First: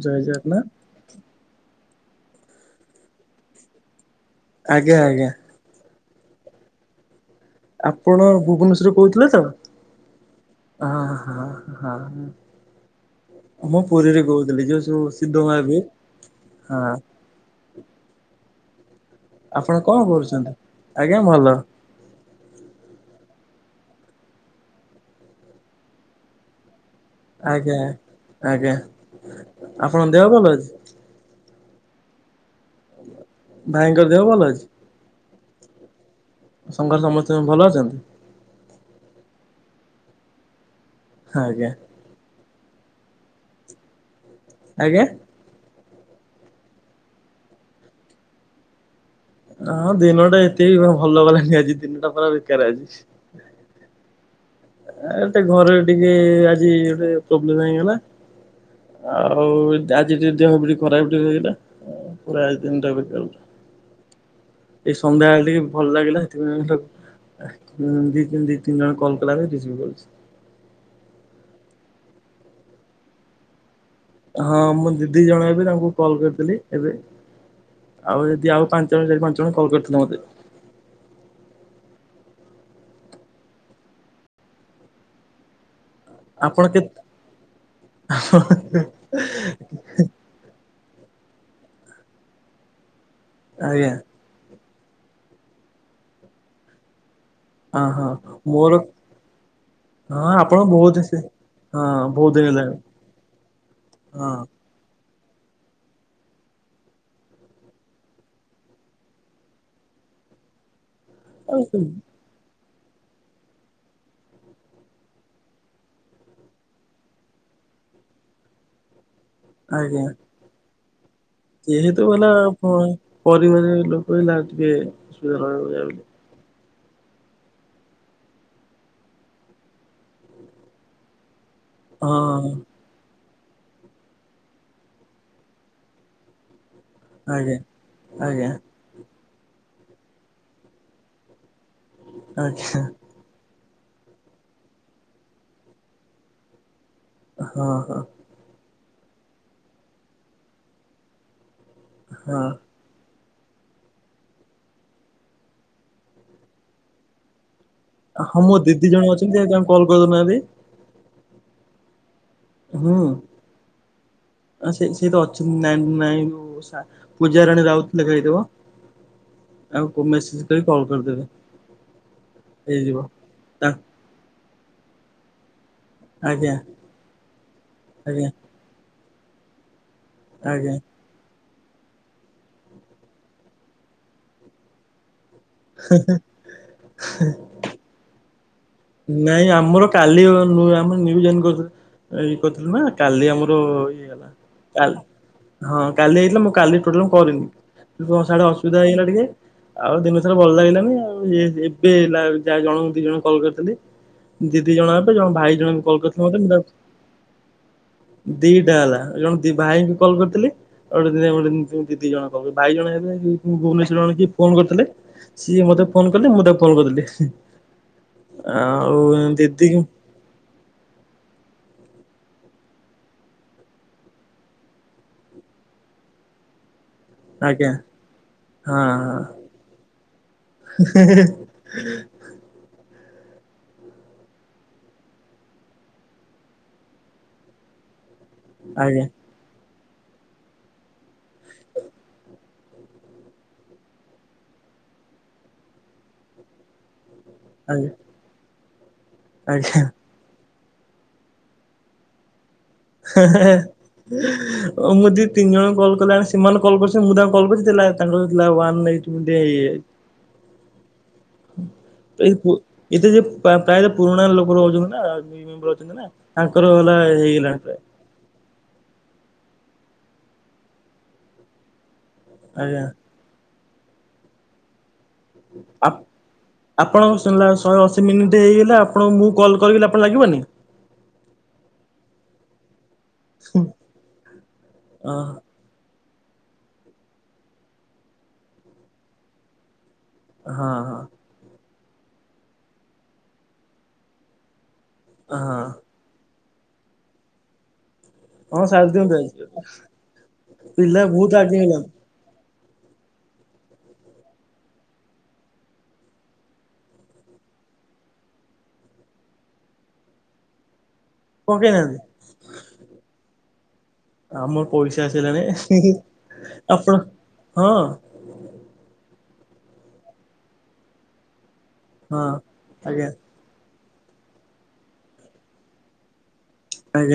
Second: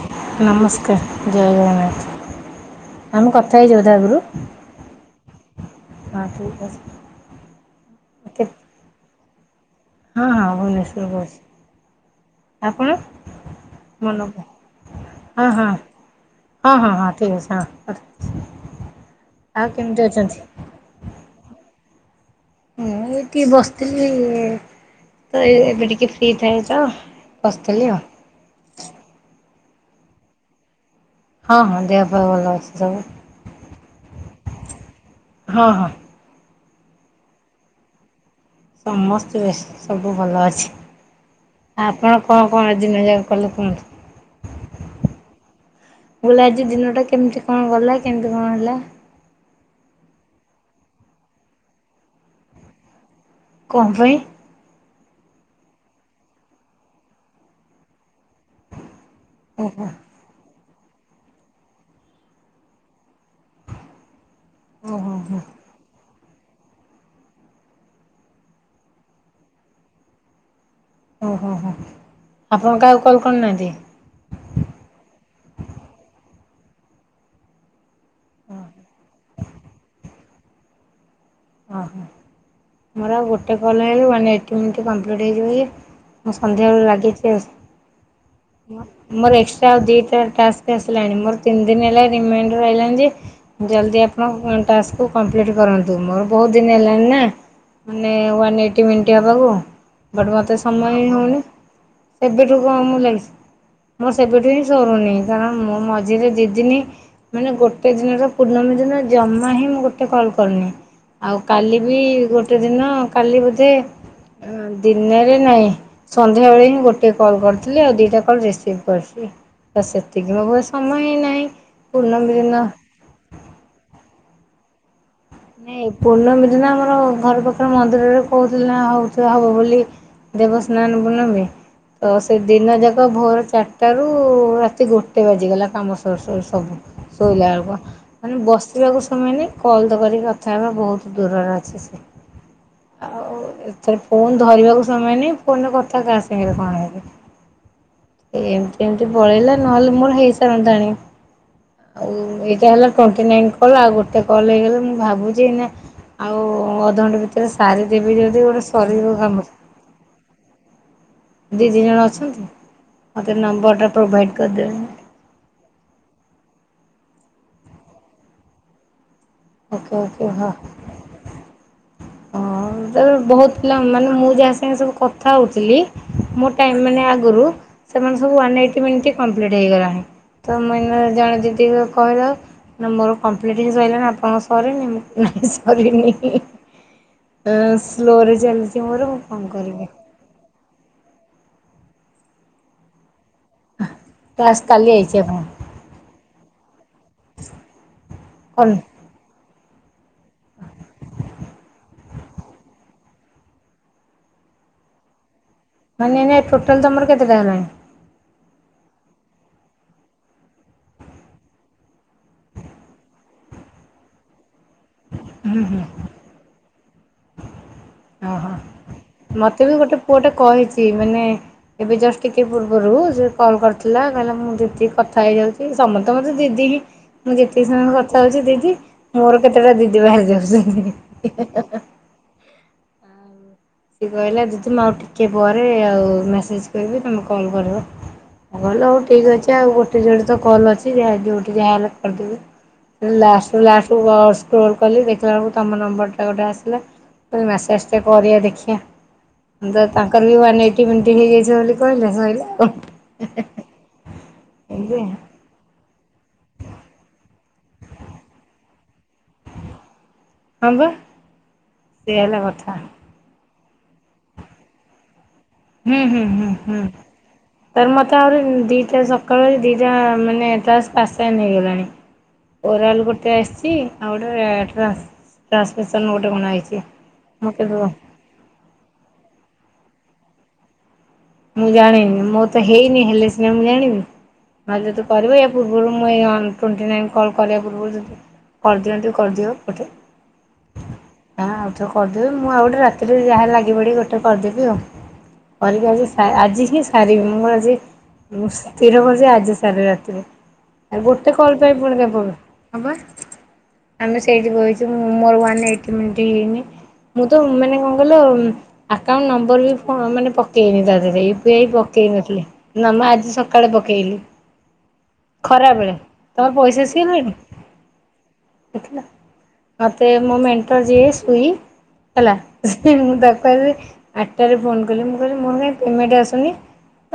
ଜୟ ଜଗନ୍ନାଥ ନମସ୍କାର। ଜୟ ଜଗନ୍ନାଥ ଆମେ କଥା ହେଇଛେ ବୋଧେ ଆଗରୁ? ଆଜ୍ଞା ଆଜ୍ଞା। ହଁ ଠିକ୍ ଅଛି। ଆପଣ କେ ଭୁବନେଶ୍ୱର କହୁଥିଲେ ତ। ହଁ ହଁ ହଁ ଭୁବନେଶ୍ୱର ହଁ କହୁଛି ହଁ ଆପଣ ହଁ। ମୁଁ ପୁରୀରେ ମନକୁ କହୁଥିଲି ଯୋଉ ସବୁ ସିଦ୍ଧ ହଁ ହଁ ମହାବୀର। ହଁ ହଁ ହଁ ଠିକ୍ ଅଛି ହଁ। ଆଉ ଆପଣ କେମିତି କଣ ଅଛନ୍ତି? କରୁଛନ୍ତି ଆଜ୍ଞା ଭଲ। ହଁ ଏଇଟି ବସିଥିଲି ତ ଏବେ ଟିକେ ଫ୍ରି ଥାଏ ତ। ଆଜ୍ଞା ବସିଥିଲି ଆଉ ଆଜ୍ଞା ଆପଣଙ୍କ ଦେହ ଭଲ ଅଛି? ହଁ ହଁ ଦେହପା ଭଲ ଅଛି। ସବୁ ଭୟଙ୍କର ଦେହ ଭଲ ଅଛି? ହଁ ହଁ। ସଙ୍ଗରେ ସମସ୍ତେ ଭଲ ଅଛନ୍ତି? ସମସ୍ତେ ସବୁ ଭଲ ଅଛି। ଆଜ୍ଞା। ଆପଣ କଣ କଣ ଦିନ ଯାକ କଲେ କୁହନ୍ତୁ? ଆଜ୍ଞା। ମୁଁ ଆଜି ଦିନଟା କେମିତି କଣ ଗଲା କେମିତି କଣ ହେଲା? ହଁ ଦିନଟା ଏତେ ଭଲ ଗଲାଣିି ଆଜି ଦିନଟା ପୁରା ବେକାର ଆଜି। କଣ ପାଇଁ? ଏଟ ଘରେ ଟିକେ ଆଜି ଗୋଟେ ପ୍ରୋବ୍ଲେମ ହେଇ ଗଲା। ଆଉ ଓହୋ ଆଜି ଟିକେ ଦେହ ବି ଟିକେ ଖରାପ ଟିକେ ହେଇଗିଲା ପୁରା ଆଜି ତିନିଟା ଭିତ ଏଇ ଓହୋ ହୋ ସନ୍ଧ୍ୟାବେଳେ ଟିକେ ଭଲ ଲାଗିଲା ସେଥିପାଇଁ [unintelligible] ଦି ତିନି ଜଣ କଲ କଲାଯେ ରିସିଭ କରୁଛି। ଓହୋ ହୋ ଆପଣଙ୍କ କାହାକୁ କଲ୍ କରୁ ନାହାନ୍ତି? ହଁ ମୁଁ ଦିଦି ଜଣ ଏବେ ତାଙ୍କୁ କଲ୍ କରିଥିଲି ଏବେ। ଆଉ ଯଦି ଆଉ ପାଞ୍ଚ ଜଣ ଚାରି ପାଞ୍ଚ ଜଣ କଲ କରିଥିଲା ମତେ। ଓହୋ ମୋର ଆଉ ଗୋଟେ କଲ୍ ହେଲେ ୱାନ୍ ଏଇଟି ମିଣ୍ଟି କମ୍ପ୍ଲିଟ୍ ହେଇଯିବ ଯେ ମୁଁ ଆପଣ ସନ୍ଧ୍ୟାବେଳ କେତେ ଲାଗିଛି ଆଉ ମୋ ମୋର ଏକ୍ସଟ୍ରା ଆଉ ଦିଟା ଟାସ୍ ଆସିଲାଣି ମୋର ତିନି ଦିନ ହେଲା ରିମାଇଣ୍ଡର ଆଇଲାଣି ଯେ ଆଜ୍ଞା ଜଲିଦି ଆ ଆପଣ ଫୋନ ଟାସ୍କକୁ କମ୍ପ୍ଲିଟ କରନ୍ତୁ ମୋର ବହୁତ ଦିନ ହେଲାଣିିନା। ହଁ ହଁ ମାନେ ୱନ ମୋର ଏଇଟି ମିନିଟ ହବାକୁ। ହଁ ବଟ୍ ମତେ ଆପଣ ବହୁତ ସମୟ ସେ ହଉନି ହଁ ବହୁତ ଦିନ ସେବେଠୁ ହେଲାଣି କଣ ମୁଁ ଲାଗିଚ ମୋର ହଁ ସେବେଠୁ ହିଁ ସରୁନି କାରଣ ମୁଁ ମଝିରେ ଦିଦିନି ମାନେ ଗୋଟେ ଦିନର ପୂର୍ଣ୍ଣମୀ ଦିନ ଜମା ହିଁ ମୁଁ ଗୋଟେ କଲ୍ କରିନି। ଆଉ କାଲି ବି ଗୋଟେ ଦିନ କାଲି ବୋଧେ ଉଁ ଦିନରେ ନାହିଁ। ସନ୍ଧ୍ୟାବେଳେ ହିଁ ଗୋଟେ କଲ୍ କରିଥିଲି ଆଉ ଦିଇଟା କଲ୍ ରିସିଭ କରିଛି। ତ ଆଜ୍ଞା ସେତିକି ମୋ ଭୟ ସମୟ ହେଇନାହିଁ। ଯେହେତୁ ହେଲା ପ-ପରିବାର ଲୋକ ହେଲା ଟିକେ ଅସୁବିଧା ରହିବ ନାଇ ବୋଲି। ପୂର୍ଣ୍ଣମୀ ଦିନ ଆମର ଘର ପାଖରେ ମନ୍ଦିରରେ କହୁଥିଲେ ନା ହଉଥ ହବ ବୋଲି ଦେବସ୍ନାନ ପୂର୍ଣ୍ଣମୀ ତ ସେ ହଁ। ଦିନ ଯାକ ଭୋର ଚା ଟାରୁ ରାତି ଗୋଟେ ବାଜିଗଲା କାମ ସରୁ ସରୁ ସବୁ ଶୋଇଲା ଆଜ୍ଞା ବେଳକୁ ମାନେ ଆଜ୍ଞା ବ ସିବାକୁ ସମୟ ନାହିଁ କଲ୍ ତ କରିକି କଥା ହେବା ବହୁତ ଦୂରରେ ଅଛି। ସେ ଆଚ୍ଛା। ଆଉ ଏଥର ଫୋନ୍ ଧରିବାକୁ ସମୟ ନାହିଁ ଫୋନରେ କଥା କା ସାଙ୍ଗରେ କଣ ହେଲେ ହଁ ହଁ। ଏମିତି ଏମତି ପଳେଇଲା ନହେଲେ ମୋର ହେଇ ସାରନ୍ତାଣି ଏ ହଁ। ଏଇଟା ହେଲା ଟ୍ୱେଣ୍ଟି ନାଇନ୍ କଲ୍ ଆଉ ଗୋଟେ କଲ୍ ହେଇଗଲେ ମୁଁ ଭାବୁଛି ନା ଆଉ ଅଧଘଣ୍ଟା ଭିତରେ ସାରି ଦେବି ଯଦି ଗୋଟେ ସରିବ କାମ। କଲ କରୁ ନାହାନ୍ତି। ଦିଦି ଜଣେ ଅଛନ୍ତି ହୁଁ। ମୋତେ ନମ୍ବରଟା ପ୍ରୋଭାଇଡ଼୍ କରିଦେବେ। ନାଇଁ ନାଇଁ [unintelligible] ପୂଜାରାଣୀ ରାଉତ ଲେଖା ହେଇଥିବ। ଓକେ ଆଉ ଓକେ ମେସେଜ ହଁ। କରି କଲ କରି ଦେବେ। ହଁ ତା ବହୁତ ପିଲା ମାନେ ମୁଁ ଯାହା ସାଙ୍ଗେ ସବୁ କଥା ହଉଥିଲି। ମୋ ଆଜ୍ଞା ଟାଇମ୍ ମାନେ ଆଗରୁ ସେମାନେ ଆଜ୍ଞା ୱାନ୍ ଏଇଟ୍ ମିନିଟ୍ କମ୍ପିଲଟ ହେଇଗଲାଣି। ତ ଆଜ୍ଞା। ମୁଁ ଏନା ଜଣେ ଦିଦିକୁ କହିଲ ନା ମୋର କମ୍ପ୍ଲିଟ ହେଇ ସାରିଲାନି ଆପଣଙ୍କ ସରିନି। ମୁଁ କହିଲି ନାଇଁ ସରିନି। ହେଁ। ଏ ସ୍ଲୋରେ ଚାଲଚ୍ ନାଇଁ ଆମର କାଲି ଓ ଅ ଆମେ ନିୟୁ ଜଏନ କରିଲୁ। ଏଇ କଥା ନା କାଲି ଆମର ଇଏ ହେଲା। ଟ୍ୟାକ୍ସ କାଲି ଆଇଚି ଆପ ହଁ କାଲି ଆଇଥିଲା ମୁଁ କାଲି ଟୋଟାଲ ମୁଁ କରିନି। ତୁମ ସାଡେ କଣ ଅସୁବିଧା ହେଇଗଲା ଟିକେ। ଆଉ ଦିନ ସାରା ଭଲ ଲାଗିଲାନି ଆଉ ଇଏ ଏବେ ଲା ଯା ଜଣଙ୍କୁ ଦି ଜଣ କଲ କରିଥିଲି। ଦିଦି ଜଣେ ହେବେ ଜଣେ ଭାଇ ଜଣେ ବି କଲ ମାନେ କରିଥିଲେ ଏଇନା ମତେ। ମୁଁ ତାକ୍ ଟୋଟାଲ୍ ତମର କେତେଟା ହେଲାଣି ଦିଟା ହେଲା ଜଣେ ଦି ଭାଇଙ୍କୁ କଲ୍ କରିଥିଲି। ଆଉ ଗୋଟେ ଦି ଆଉ ଗୋଟେ ଦିଦି ଜଣକ ପାଖକୁ ଭାଇ ଜଣେ ହେବେ ଏ [unintelligible] ଭୁବନେଶ୍ୱର ରୁ ଜଣେ କିଏ ଫୋନ କରିଥିଲେ। ହୁଁ ସିଏ ହୁଁ ମତେ ଫୋନ କଲେ ମୁଁ ତାକୁ କଲ୍ କରିଦେଲି। ଆଉ ଦିଦି ପୁଅ ଟେ କହିଚି ମାନେ ଏବେ ଜଷ୍ଟ ଟିକେ ପୂର୍ବରୁ ସେ କଲ୍ କରିଥିଲା କହିଲା ମୁଁ ଯେତିକି କଥା ହେଇଯାଉଚ୍ ଇ ସମସ୍ତେ ମତେ ଦିଦି ହିଁ ମୁଁ ଯେତିକି ଆଜ୍ଞା। ସମୟ କଥା ହଉଚି ଦିଦି ହଁ ହଁ ମୋର କେତେଟା ଦିଦି ବାହାରି ଯାଉଚନ୍ତି। ସିଏ କହିଲା ଦିଦି ମୁଁ ଆଉ ଟିକେ ପରେ ଆଉ ମେସେଜ୍ କରିବି ତୁମେ କଲ୍ କରିବ। ମୁଁ କହିଲି ହଉ ଆଜ୍ଞା ଠିକ ଅଛି ଆଉ ଗୋଟେ ଯୋଡେ ତ କଲ୍ ଅଛି ଯା ଯୋଉଠି ଯାହା ହେଲେ କରିଦେବି। ଲାଷ୍ଟରୁ ଲାଷ୍ଟକୁ ଅ ସ୍କ୍ରୋଲ୍ କଲି ଦେଖିଲା ବେଳକୁ ତମର ନମ୍ବରଟା ଗୋଟେ ଆସିଲା। ମୁଁ କହିଲି ଆଜ୍ଞା ମେସେଜଟେ କରିବା ଦେଖିବା। ଉଁ ଆଜ୍ଞା। ଦ ତାଙ୍କ କଲି ୱାନ୍ ଏଇଟି ମିିନିଟ ହେଇ ଯାଇଚି ବୋଲି କହିଲେ ସଇଲା ଆଉ। ହେଁ ହେଁ ହେଁ ଓ ଏମିତି ମୁଁ ଦି ତିନି ଜଣଙ୍କୁ କଲ କଲା ବେଳେ ସେମାନେ କଲ କରିଚନ୍ତି ମୁଁ ତାଙ୍କୁ କଲ କରିଚି ଦେଖିଲା ତାଙ୍କର ଦେଖିଲା ୱାନ ଏଇଟି ମିନିଟ୍ ହେଇଯାଇଚି। ହଁ ପା। ଏଇ ପ ଏତେ ଯେ ପା ପ୍ରାୟତ ପୁରୁଣା ଲୋକ ରହୁଚନ୍ତି ନା। ନିୟୁ ମେମ୍ବର ଅ ଅଛନ୍ତି ନା ତାଙ୍କର ହେଲା ହେଇଗଲାଣି। ପ୍ରାୟ ତାର୍ ମୋତେ ଆହୁରି ଉଁ ଦିଇଟା ସକାଳ ଓଳେ ଦୁଇଟା ମାନେ ଟାସ୍କ ଆସାଇନ୍ ହେଇଗଲାଣି। ଆଜ୍ଞା ଓରାଲ ଗୋଟେ ଆସିଛି। ଆଉ ଗୋଟାରେ ଟ୍ରାନ୍ସ ଆପ ଟ୍ରାନ୍ସମିସନ୍ ଗୋଟେ କଣ ଆଇଛି। ଆପଣଙ୍କର ଶୁଣିଲା ମୁଁ କେବେ ଶହେ ଅଶି ମିନିଟ୍ ହେଇଗଲା ଆପଣଙ୍କୁ ମୁଁ କଲ୍ କରିବି ଆପଣ ଲାଗିବନି? ମୁଁ ଜାଣିନି ମୋର ତ ହେଇନି ହେଲେ ସିନା ମୁଁ ଜାଣିବି। ନ ହେଲେ ତୁ ହଁ କରିବୁ ଏ ପୂର୍ବରୁ ମୁଁ ଏଇ ଅନ୍ ଟ୍ୱେଣ୍ଟି ନାଇନ୍ କଲ୍ କରିବା ପୂର୍ବରୁ ଯଦି କରିଦିଅନ୍ତୁ କରିଦିଅ ଗୋଟେ। ହଁ ହଁ। ଯାହା ଆଉ ଚ କରିଦେବି ମୁଁ ଆଉ ଗୋଟେ ରାତିରେ ଯାହା ଲାଗି ପଡି ଗୋଟେ କରିଦେବି ଆଉ। କରିକି ହଁ ଆଜି ସା ଆଜି ହିଁ ସାରିବି। ମୁଁ ଆଜି ମୁଁ ହଁ ସାରି ସ୍ଥିର ଦିଅନ୍ତୁ କରିୁଚି ଆଜି ସାରିବି ରାତିରେ। ପିଲା ଆଉ ବହୁତ ଗୋଟେ କଲ ଆଗେଇ ପାଇଁ ଗଲାଣି ପୁଣି କାଇଁ ପ ହଁ ପା ଆମେ ସେଇଠି ବଇଚୁ ମୋର ୱାନ ଏଇଟି ମିନିଟ୍ ହେଇନି। ମୁଁ ତ ମାନେ କଣ କହିଲ ଆକାଉଣ୍ଟ ନମ୍ବର ବି ଫୋ ମାନେ ପକେଇନି ତା ଧିରେ ୟୁ ପି ଆଇ ପକେଇନାହାନ୍ତି ପକେଇ ନଥିଲି। ନା ମ ଆଜି ସକାଳେ ପକେଇଲି। ଆମ ପଇସା ଆସିଗଲାଣି ଖରା ହିଁ ବେଳେ ହିଁ ତମର ପଇସା ଆପ ଆସିଗଲାଣି ହଁ। ଦେଖିଲ ମୋତେ ମୋ ମେଣ୍ଟର ଯିଏ ସୁଇ ହେଲା ହଁ ଆଜ୍ଞା ମୁଁ ତାକୁ କହିଲି ଆଟ୍ ଟାରେ ଫୋନ କଲି ମୁଁ କହିଲି ମୋର କାଇଁ ପେମେଣ୍ଟ ଆସୁନି?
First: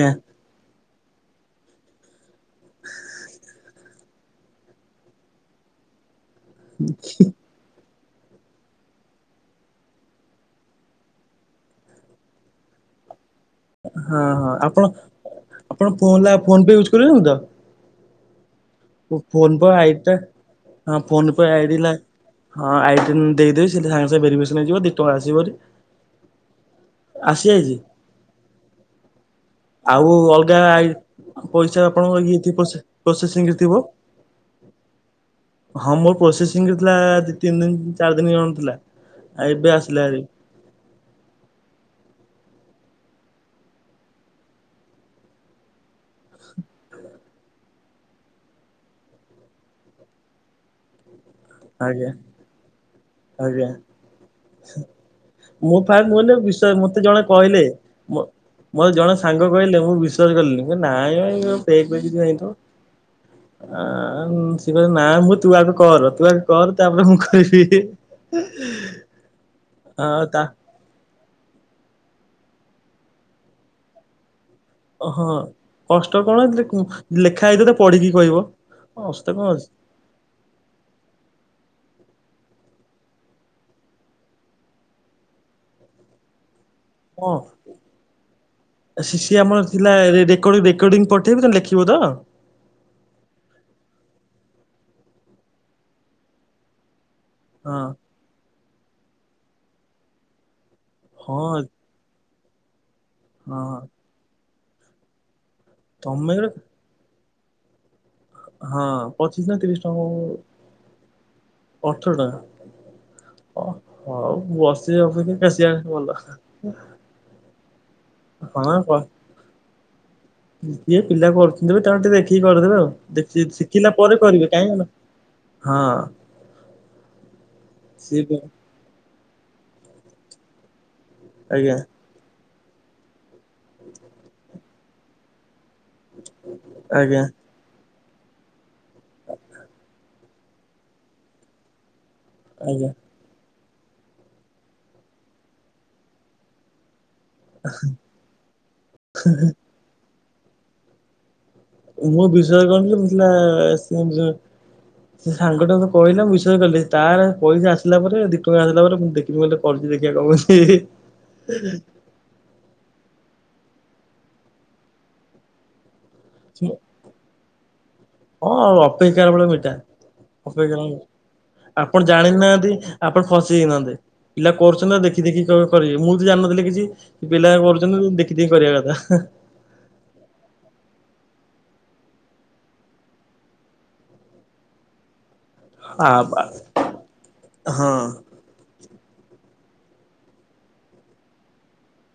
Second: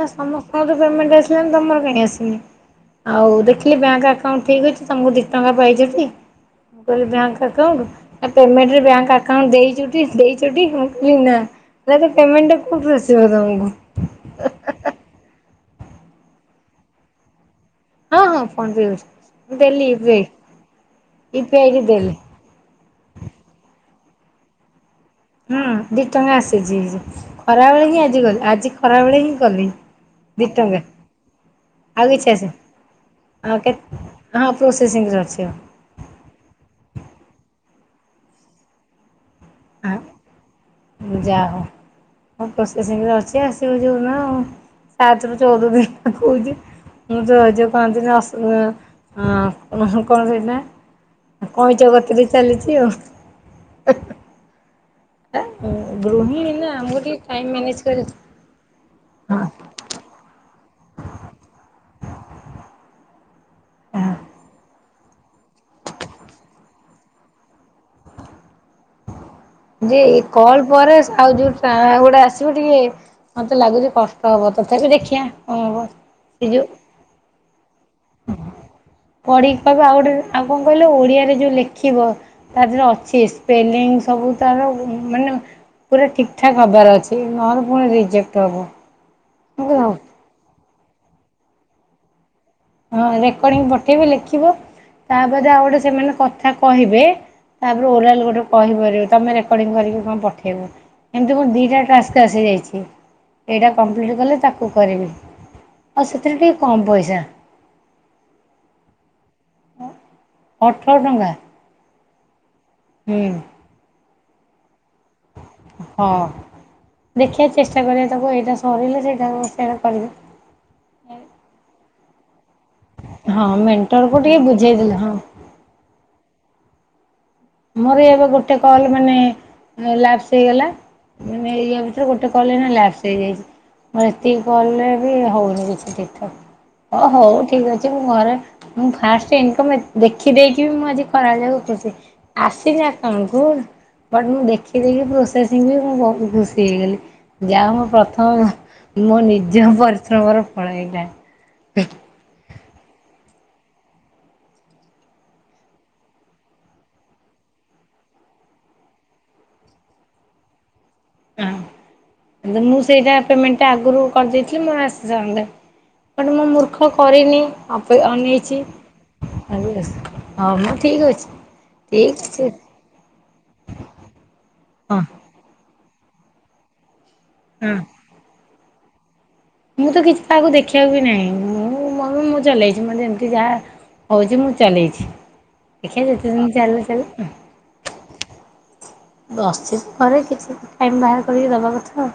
ନା ସମସ୍ତଙ୍କର ତ ପେମେଣ୍ଟ ଆସିଲାଣି ତମର କାଇଁ ଆସିନି? ଆଉ ଦେଖିଲେ ବ୍ୟାଙ୍କ ଆକାଉଣ୍ଟ ଠିକ ଅଛି। ତମକୁ ଦି ଟଙ୍କା ପାଇଚ ଟି। ମୁଁ କହିଲି ବ୍ୟାଙ୍କ ଆକାଉଣ୍ଟ ନା ପେମେଣ୍ଟରେ ବ୍ୟାଙ୍କ୍ ଆକାଉଣ୍ଟ ଦେଇଚୁଟି ଦେଇଚ ଟି ମୁଁ କହିଲି ନାଁ। ନାଁ ତ ପେମେଣ୍ଟଟା କୋଉଠୁ ଆସିବ ତମୁ ହଁ ହଁ ଆପଣ ଆପଣ ଫୋନ ଲା ଫୋନ ପେ ୟୁଜ୍ କଲେଣି ତ? ହଁ ହଁ ଫୋନ ପେ ୟୁଜ୍‌ ମୋ ଫୋନ୍ ପେ ଆଇ ଟା ହଁ ଫୋନ ପେ ଆଇ ଡି ୟୁପିଆଇରେ ହେଲା ଦେଲି ହଁ ଆଇ ଡି ଟା ମୁଁ ଦେଇଦେବି ସେ ତ ସାଙ୍ଗେ ସାଙ୍ଗେ ଭେରିିଫିକେସନ ହେଇଯିବ ଦି ଟଙ୍କା ଆସିବହାରି ହୁଁ ଦି ଟଙ୍କା ଆସିଚି ଆସିଯାଇଛି ଖରାବେେଳେ ହିଁ ଆଜି ଗଲି ଆଜି ଖରାବେଳେ ହିଁ କଲି। ଆଉ ଅଲଗା ଆଇ ଆଉ ପଇସା ଆଉ ଆପଣଙ୍କର କିଛି ଇଏ ଆସି ଥିବ ସେ ପ୍ରୋସେସିଂରେ ଆଉ କେ ଥିବ। ହଁ ପ୍ରୋସେସିଂରେ ଅଛି ହଁ ମୋର ପ୍ରୋସେସିଂ ରେ ଥିଲା-ଆ-ଆ ଦି ତିନି ଦିନ ଚାରି ଦିନ କଣ ଥିଲା ଏବେ ଆସିଲା ହାରି। ଉଁ ଯା ହଉ। ଆଉ ପ୍ରୋସେ ସିଂ ରେ ଅଛି ଆସିବ ଯୋଉ ଦିନ-ଅ-ଅ ସାତ ରୁ ଚଉଦ ଦିନ କହୁଚି। ମୁଁ ଯୋଉ ଆ ଯୋଉ କହନ୍ତିନି ଆସ ଅଁ-ଅ-ଅ ହ କଣ ସେଇଟା? କଇଁଚ ଆଜ୍ଞା ଗତିରେ ଚାଲିଛି ଆଉ। ଆଜ୍ଞା ସେ ମୁଁ ଫାଷ୍ଟ ମାନେ ଗୃହିଣୀ ନା ବିଶ୍ୱାସ ଆମକୁ ମତେ ଟିକେ ଜଣେ ଟାଇମ୍ କହିଲେ ମ୍ୟାନେଜ୍ କରି ମ ମତ୍‌ ଜଣେ ସାଙ୍ଗ କହିଲେ ମୁଁ ବିଶ୍ଵାସ କଲିିନି ମୁଁ କହିଲି ନାଇଁ ମ-ଅ-ଅ-ଅ ଫେକ୍ ପେକ୍ କିଛି ହେଇଥବ। ହଁ। ଆଁ-ଆ-ଆନ୍ ସେ କହିଲେ ନାଁ ମୁଁ ତୁ ଆଗ କର ତୁ ଆଗ୍ କର ତାପରେ ମୁଁ ଖ। ଯେ ଏ କଲ ପରେ ସ ଆଉ ଯୋଉ ଟ୍ରା ଆଉ ଗୋଟେ ଆସିବ ଟିକେ ମତେ ଲାଗୁଚି କଷ୍ ଟ ହେବ ତଥାପି ଦେଖିବା ହଁ କଁ ହବ କଷ୍ଟ କଣ ଏ ଯୋଉ--୍ ଲେଖା ହେଇଥିବ ତାକୁ ପଢିକି କହିବ ଅସ୍ତ କ ପଢିକି ଅଛି। କହିବ ଆଉ ଗୋଟେ ଆଉ କଣ କହିଲ ଓଡିଆରେ ଯୋଉ ଲେଖିବ ତା ଧେରେ ଅଛି ସ୍ପେଲିଙ୍ଗ ସବୁ ତାର ମ୍ ମାନେ ପୁରା ଠିକ ଠାକ୍ ହବାର ଅଛି। ଠିକ ହଁ ନହେବ ପୁଣି ରିଜେକ୍ଟ ହବ। ସି ସି ଆମର ମୁଁ ଥିଲା ରେ ରେକର୍ଡିଂ ରେକଡିଂ ପଠେଇବେ ତମେ ଲେଖିବ ତ? ହଁ ରେକର୍ଡିଙ୍ଗ ପଠେଇବେ ଲେଖିବ ତାପରେ ଆଉ ଗୋଟେ ସେମାନେ କଥା କହିବେ ହଁ ତାପରେ ଓରାଲ ଗୋଟେ କହିପାରିବେ ତମେ ରେକର୍ଡିଗଂ କରିକି କଣ ପଠେଇବ। ଏମତି ମୁଁ ହଁ ଦିଇଟା ଟାସ୍କ ଆସିଯାଇଛି ଏଇଟା ହଁ କମ୍ପ୍ଲିଟ୍ କଲେ ତାକୁ କରିବି। ଆ ତମେ ସେଥିରେ ଟିକେ କମ୍ ପଇସା। ହଁ ପଚିଶ ନା ତିରିଶ ଟଙ୍କା କ [unintelligible] ଅଠର ଟଙ୍କା। ଅଠର ଟଙ୍କା? ହୁଁ। ଅ ହଉ ବସିବା ଅପେକ୍ଷା କାଶିବା ଭଲ। ଦେଖିଆ ଚେଷ୍ଟା କରିଆ ତାକୁ ଏଇଟା ହଁ କ ସରିଲେ ସେଇଟା [unintelligible] କରିବି। କିଏ ପିଲା କରୁଥିବେ ତାଙ୍କଠୁ ଟିକେ ଦେଖିକି କରିଦେବେ ଆଉ ଦେଖି ହଁ ଶିଖିଲା ମେଣ୍ଟରକୁ ପରେ ଟିକେ କରିବେ କାହିଁକିନା ବୁଝେଇଦେଲେ ହଁ। ହଁ। ମୋର ସିଏ ଏବେ ବି ଗୋଟେ କଲ୍ ମାନେ ଅ ଲାପସ ହେଇଗଲା ମାନେ ଆଜ୍ଞା ଇଏ ଭି ତରୁ ଗୋଟେ କଲ ଏଇନା ଲାପସ ହେଇଯାଇଛି ମୁଁ ଏତିକି କଲରେ ବି ହଉନି କିଛି। ଏତିକି ତ ଅ ଆଜ୍ଞା ହଉ ଠିକ ଅଛି ମୁଁ ଘରେ ମୁଁ ଫାଷ୍ଟ ଇନକମ ଏ ଦେଖ୍ ଖି ଦେଇକି ବି ମୁଁ ଆଜି ଖରାବେଳ ଯାକ ଖୁସି ଆସି ନି ଆଜ୍ଞା ଆକାଉଣ୍ଟ୍ କୁ ବଟ୍ ମୁଁ ଦେଖିଦେଲି ପ୍ରୋସେସିଂ ରେ ମୁଁ ବହୁତ ଖୁସି ହେଇଗଲି। ଯାହା ହଉ ପ୍ରଥମ ମୋ ମୋ ନିଜ ପରିଶ୍ରମର ଫଳ ଏଇଟା। ମୁଁ ବିଶ୍ଵାସ କରୁ ନ ଥିଲି ମୁଁ କହିଲି ଆ-ଆ-ଆ-ଆ ଆସିବନି ଯଦ୍ ସେ ସାଙ୍ଗ ଟା ମତେ କହିଲା ମୁଁ ବିଶ୍ଵାସ କଲିିନି ତାର ପଇସା ଆସିଲା ପରେ ଦିଇ ଟଙ୍କା ଆସିଲା ପରେ ମୁଁ ଦେଖ୍ ମୁଁ ଏଇଟା କରୁଚି ଦେଖିଆ କଁ ହଉଚି ହି। ଯଦି ମୁଁ ସେଇଟା ପେମେଣ୍ଟଟା ଆଗରୁ କରିଦେଇଥିଲି ମୋର ଆସି ସାରନ୍ତାଣି ବଟ ମୁଁ ମୂର୍ଖ କରିନି ଆପ କୁ ଅନେଇଛି ହଁ ଅପେକ୍ଷାର ଫଳ ମିଠା [unintelligible] ହଁ ମ ଅପେକ୍ଷାର ଠିକ୍ ଅଛି ଆପଣ ଠିକ୍ ଜାଣିି ଅଛି ନାହାନ୍ତି ଆପଣ ଫସିଯାଇନାହାନ୍ତେ ପିଲା କରୁଛନ୍ତି ନା ହଁ ଦେଖି ଦେଖି କର୍ କରିବେ ମୁଁ ତ ଜାଣିନଥିଲି କିଛି ପିଲା ହଁ କରୁଛନ୍ତି ଦେଖି ଦେଖି କରିବା କଥା। ମୁଁ ତ କିଛି କାହାକୁ ଦେଖିବାକୁ ବି ନାହିଁ ମୁଁ ମ ମୁଁ ଚଲେଇଛି ମତେ ଯେମିତି ଯାହା ହଉଛି ମୁଁ ଚଲେଇଛି ଦେଖିବା ଆ ଯେତେ ଦିନ ଚାଲିବ ଚାଲୁ। ହଁ। ବସିଛି ତ ଘରେ କିଛି ଟାଇମ୍ ବାହାର କରିକି ଦେବା କଥା।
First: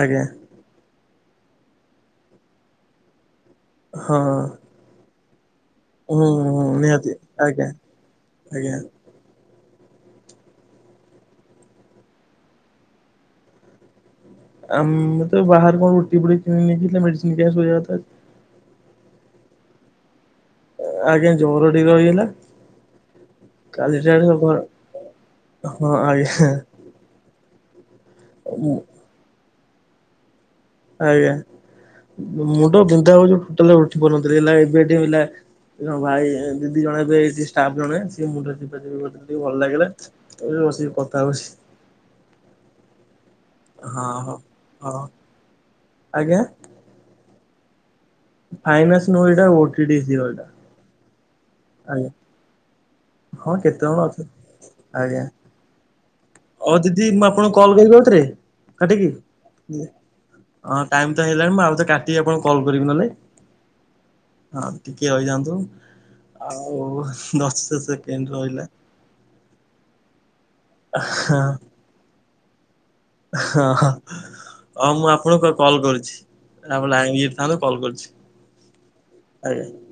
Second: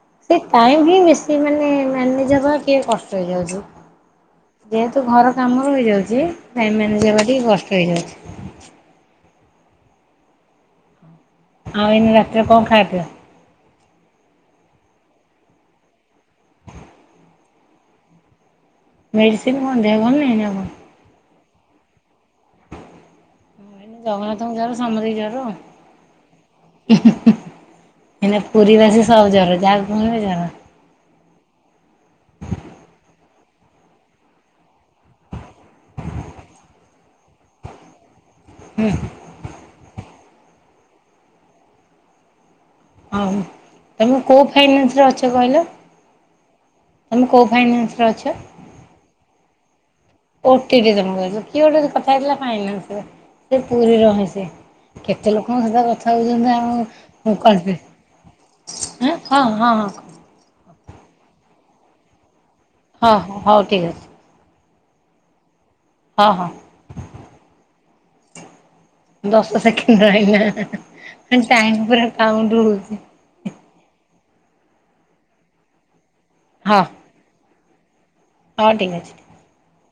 ଆଜ୍ଞା। କାଇଁକି ମିଶି ମାନେ ମ୍ୟାନେଜ ହେବା କିଏ କଷ୍ଟ ହେଇଯାଉଛି। ହଁ। ଯେହେତୁ ଘର କାମ ରହି ଯାଉଛି ହୁଁ ହୁଁ ନିହାତି ମ୍ୟାନେଜ ହବା ଟିକେ ଆଜ୍ଞା କଷ୍ଟ ହେଇଯାଉଛି। ଆଜ୍ଞା। ଆଉ ଏଇନେ ରାତିରେ କଣ ଖାଇବା ପିଇବା? ଆମେ ତ ବାହାରେ କଣ ରୁଟି ଫୁଟି କିିନି ନେଇକି ମେଡିସିନ ଖାଇ ଶୋଇବା କଥା। ମେଡ଼ିସିନ କଣ ଦେହଭଲ ନାହିଁ ନାଁ କଣ? ଆଜ୍ଞା ଜର ଟିକେ ରହିଗଲା। କହିଲି କାଲି ସାର ଜଗନ୍ନାଥଙ୍କୁ ଜର ସଖାଳ ହଁ ଆଜ୍ଞା। ଏଇନେ ପୁରୀ ବାସୀ ସବୁ ଜର ଯାହାକୁ ଶୁଣିଲେ ଜର। ଆଜ୍ଞା ମୁଣ୍ଡ ବିନ୍ଧା ହଉଛି ଟୋଟାଲ ଉ ବୁଲୁନଥିଲି ହେଲା ଏବେ ଟିକେ ହେଲା ଭାଇ ଦିଦି ଜଣେ ଏବେଷ୍ଟାପ ଜଣେ ସେ ମୁଣ୍ଡରେ ଯିବା ହୁଁ ଯି ଟିକେ ଭଲ ଲାଗିଲା ବସିକି କଥା ହଉଛି। ହଁ ହଁ ତମେ ହଁ। କଉ ହଁ ଫାଇନାନ୍ସ ରେ ଅଛ କହିଲ? ଆଜ୍ଞା ତମେ କଉ ଫାଇନାନ୍ସରେ ଅଛ? ଫାଇନାନ୍ସ ନୁହଁ ଏଇଟା ଓଟି ଡି [inaudible] ସି [inaudible] କିଏ ଗୋଟେ କଥା ହେଇଥିଲା ଫାଇନାନ୍ସ ର ହଁ ସେ କେତେ ଜଣ ପୁରୀର ଅଛ ହିଁ ସେ ଆଜ୍ଞା କେତେ ଲୋକ ମ ସହିତ କଥା କହୁଛନ୍ତି ଆ ହଉ ଦିଦି ମୁଁ ଆପଣଙ୍କୁ କଲ୍ କରଦେ କରିବି ଆଉଥରେ କାଟିକି। ଆଁ ହଁ ହଁ ହଁହଁ। ହଁ ଟାଇମ ତ ହେଇଲାଣି ମୁଁ ଆଉ ତ କାଟିକି ଆପଣଙ୍କୁ କଲ୍ କରିବି ନହେଲେ। ହଁ ହଁ ହଉ ଠିକ୍ ଅଛି ହଁ ଟିକେ ରହିଯାଆନ୍ତୁ ହଁ ହଁ ଆଉ ଦଶ ସେକେଣ୍ଡ ରହିଲା। ଦଶ ସେକେଣ୍ଡ ରହିଲା ଟାଇମ ପୁରା କାଉଣ୍ଟ ହଉଚି। ହଁ ହଁ ମୁଁ ହଁ ଆପଣଙ୍କୁ କଲ୍ କରୁଛି ହଁ ଆପଣଲାଇନରେ ଥାନ୍ତୁ କଲ୍ କରୁଛି। ହଉ ଠିକ୍ ଅଛି। ଆଜ୍ଞା।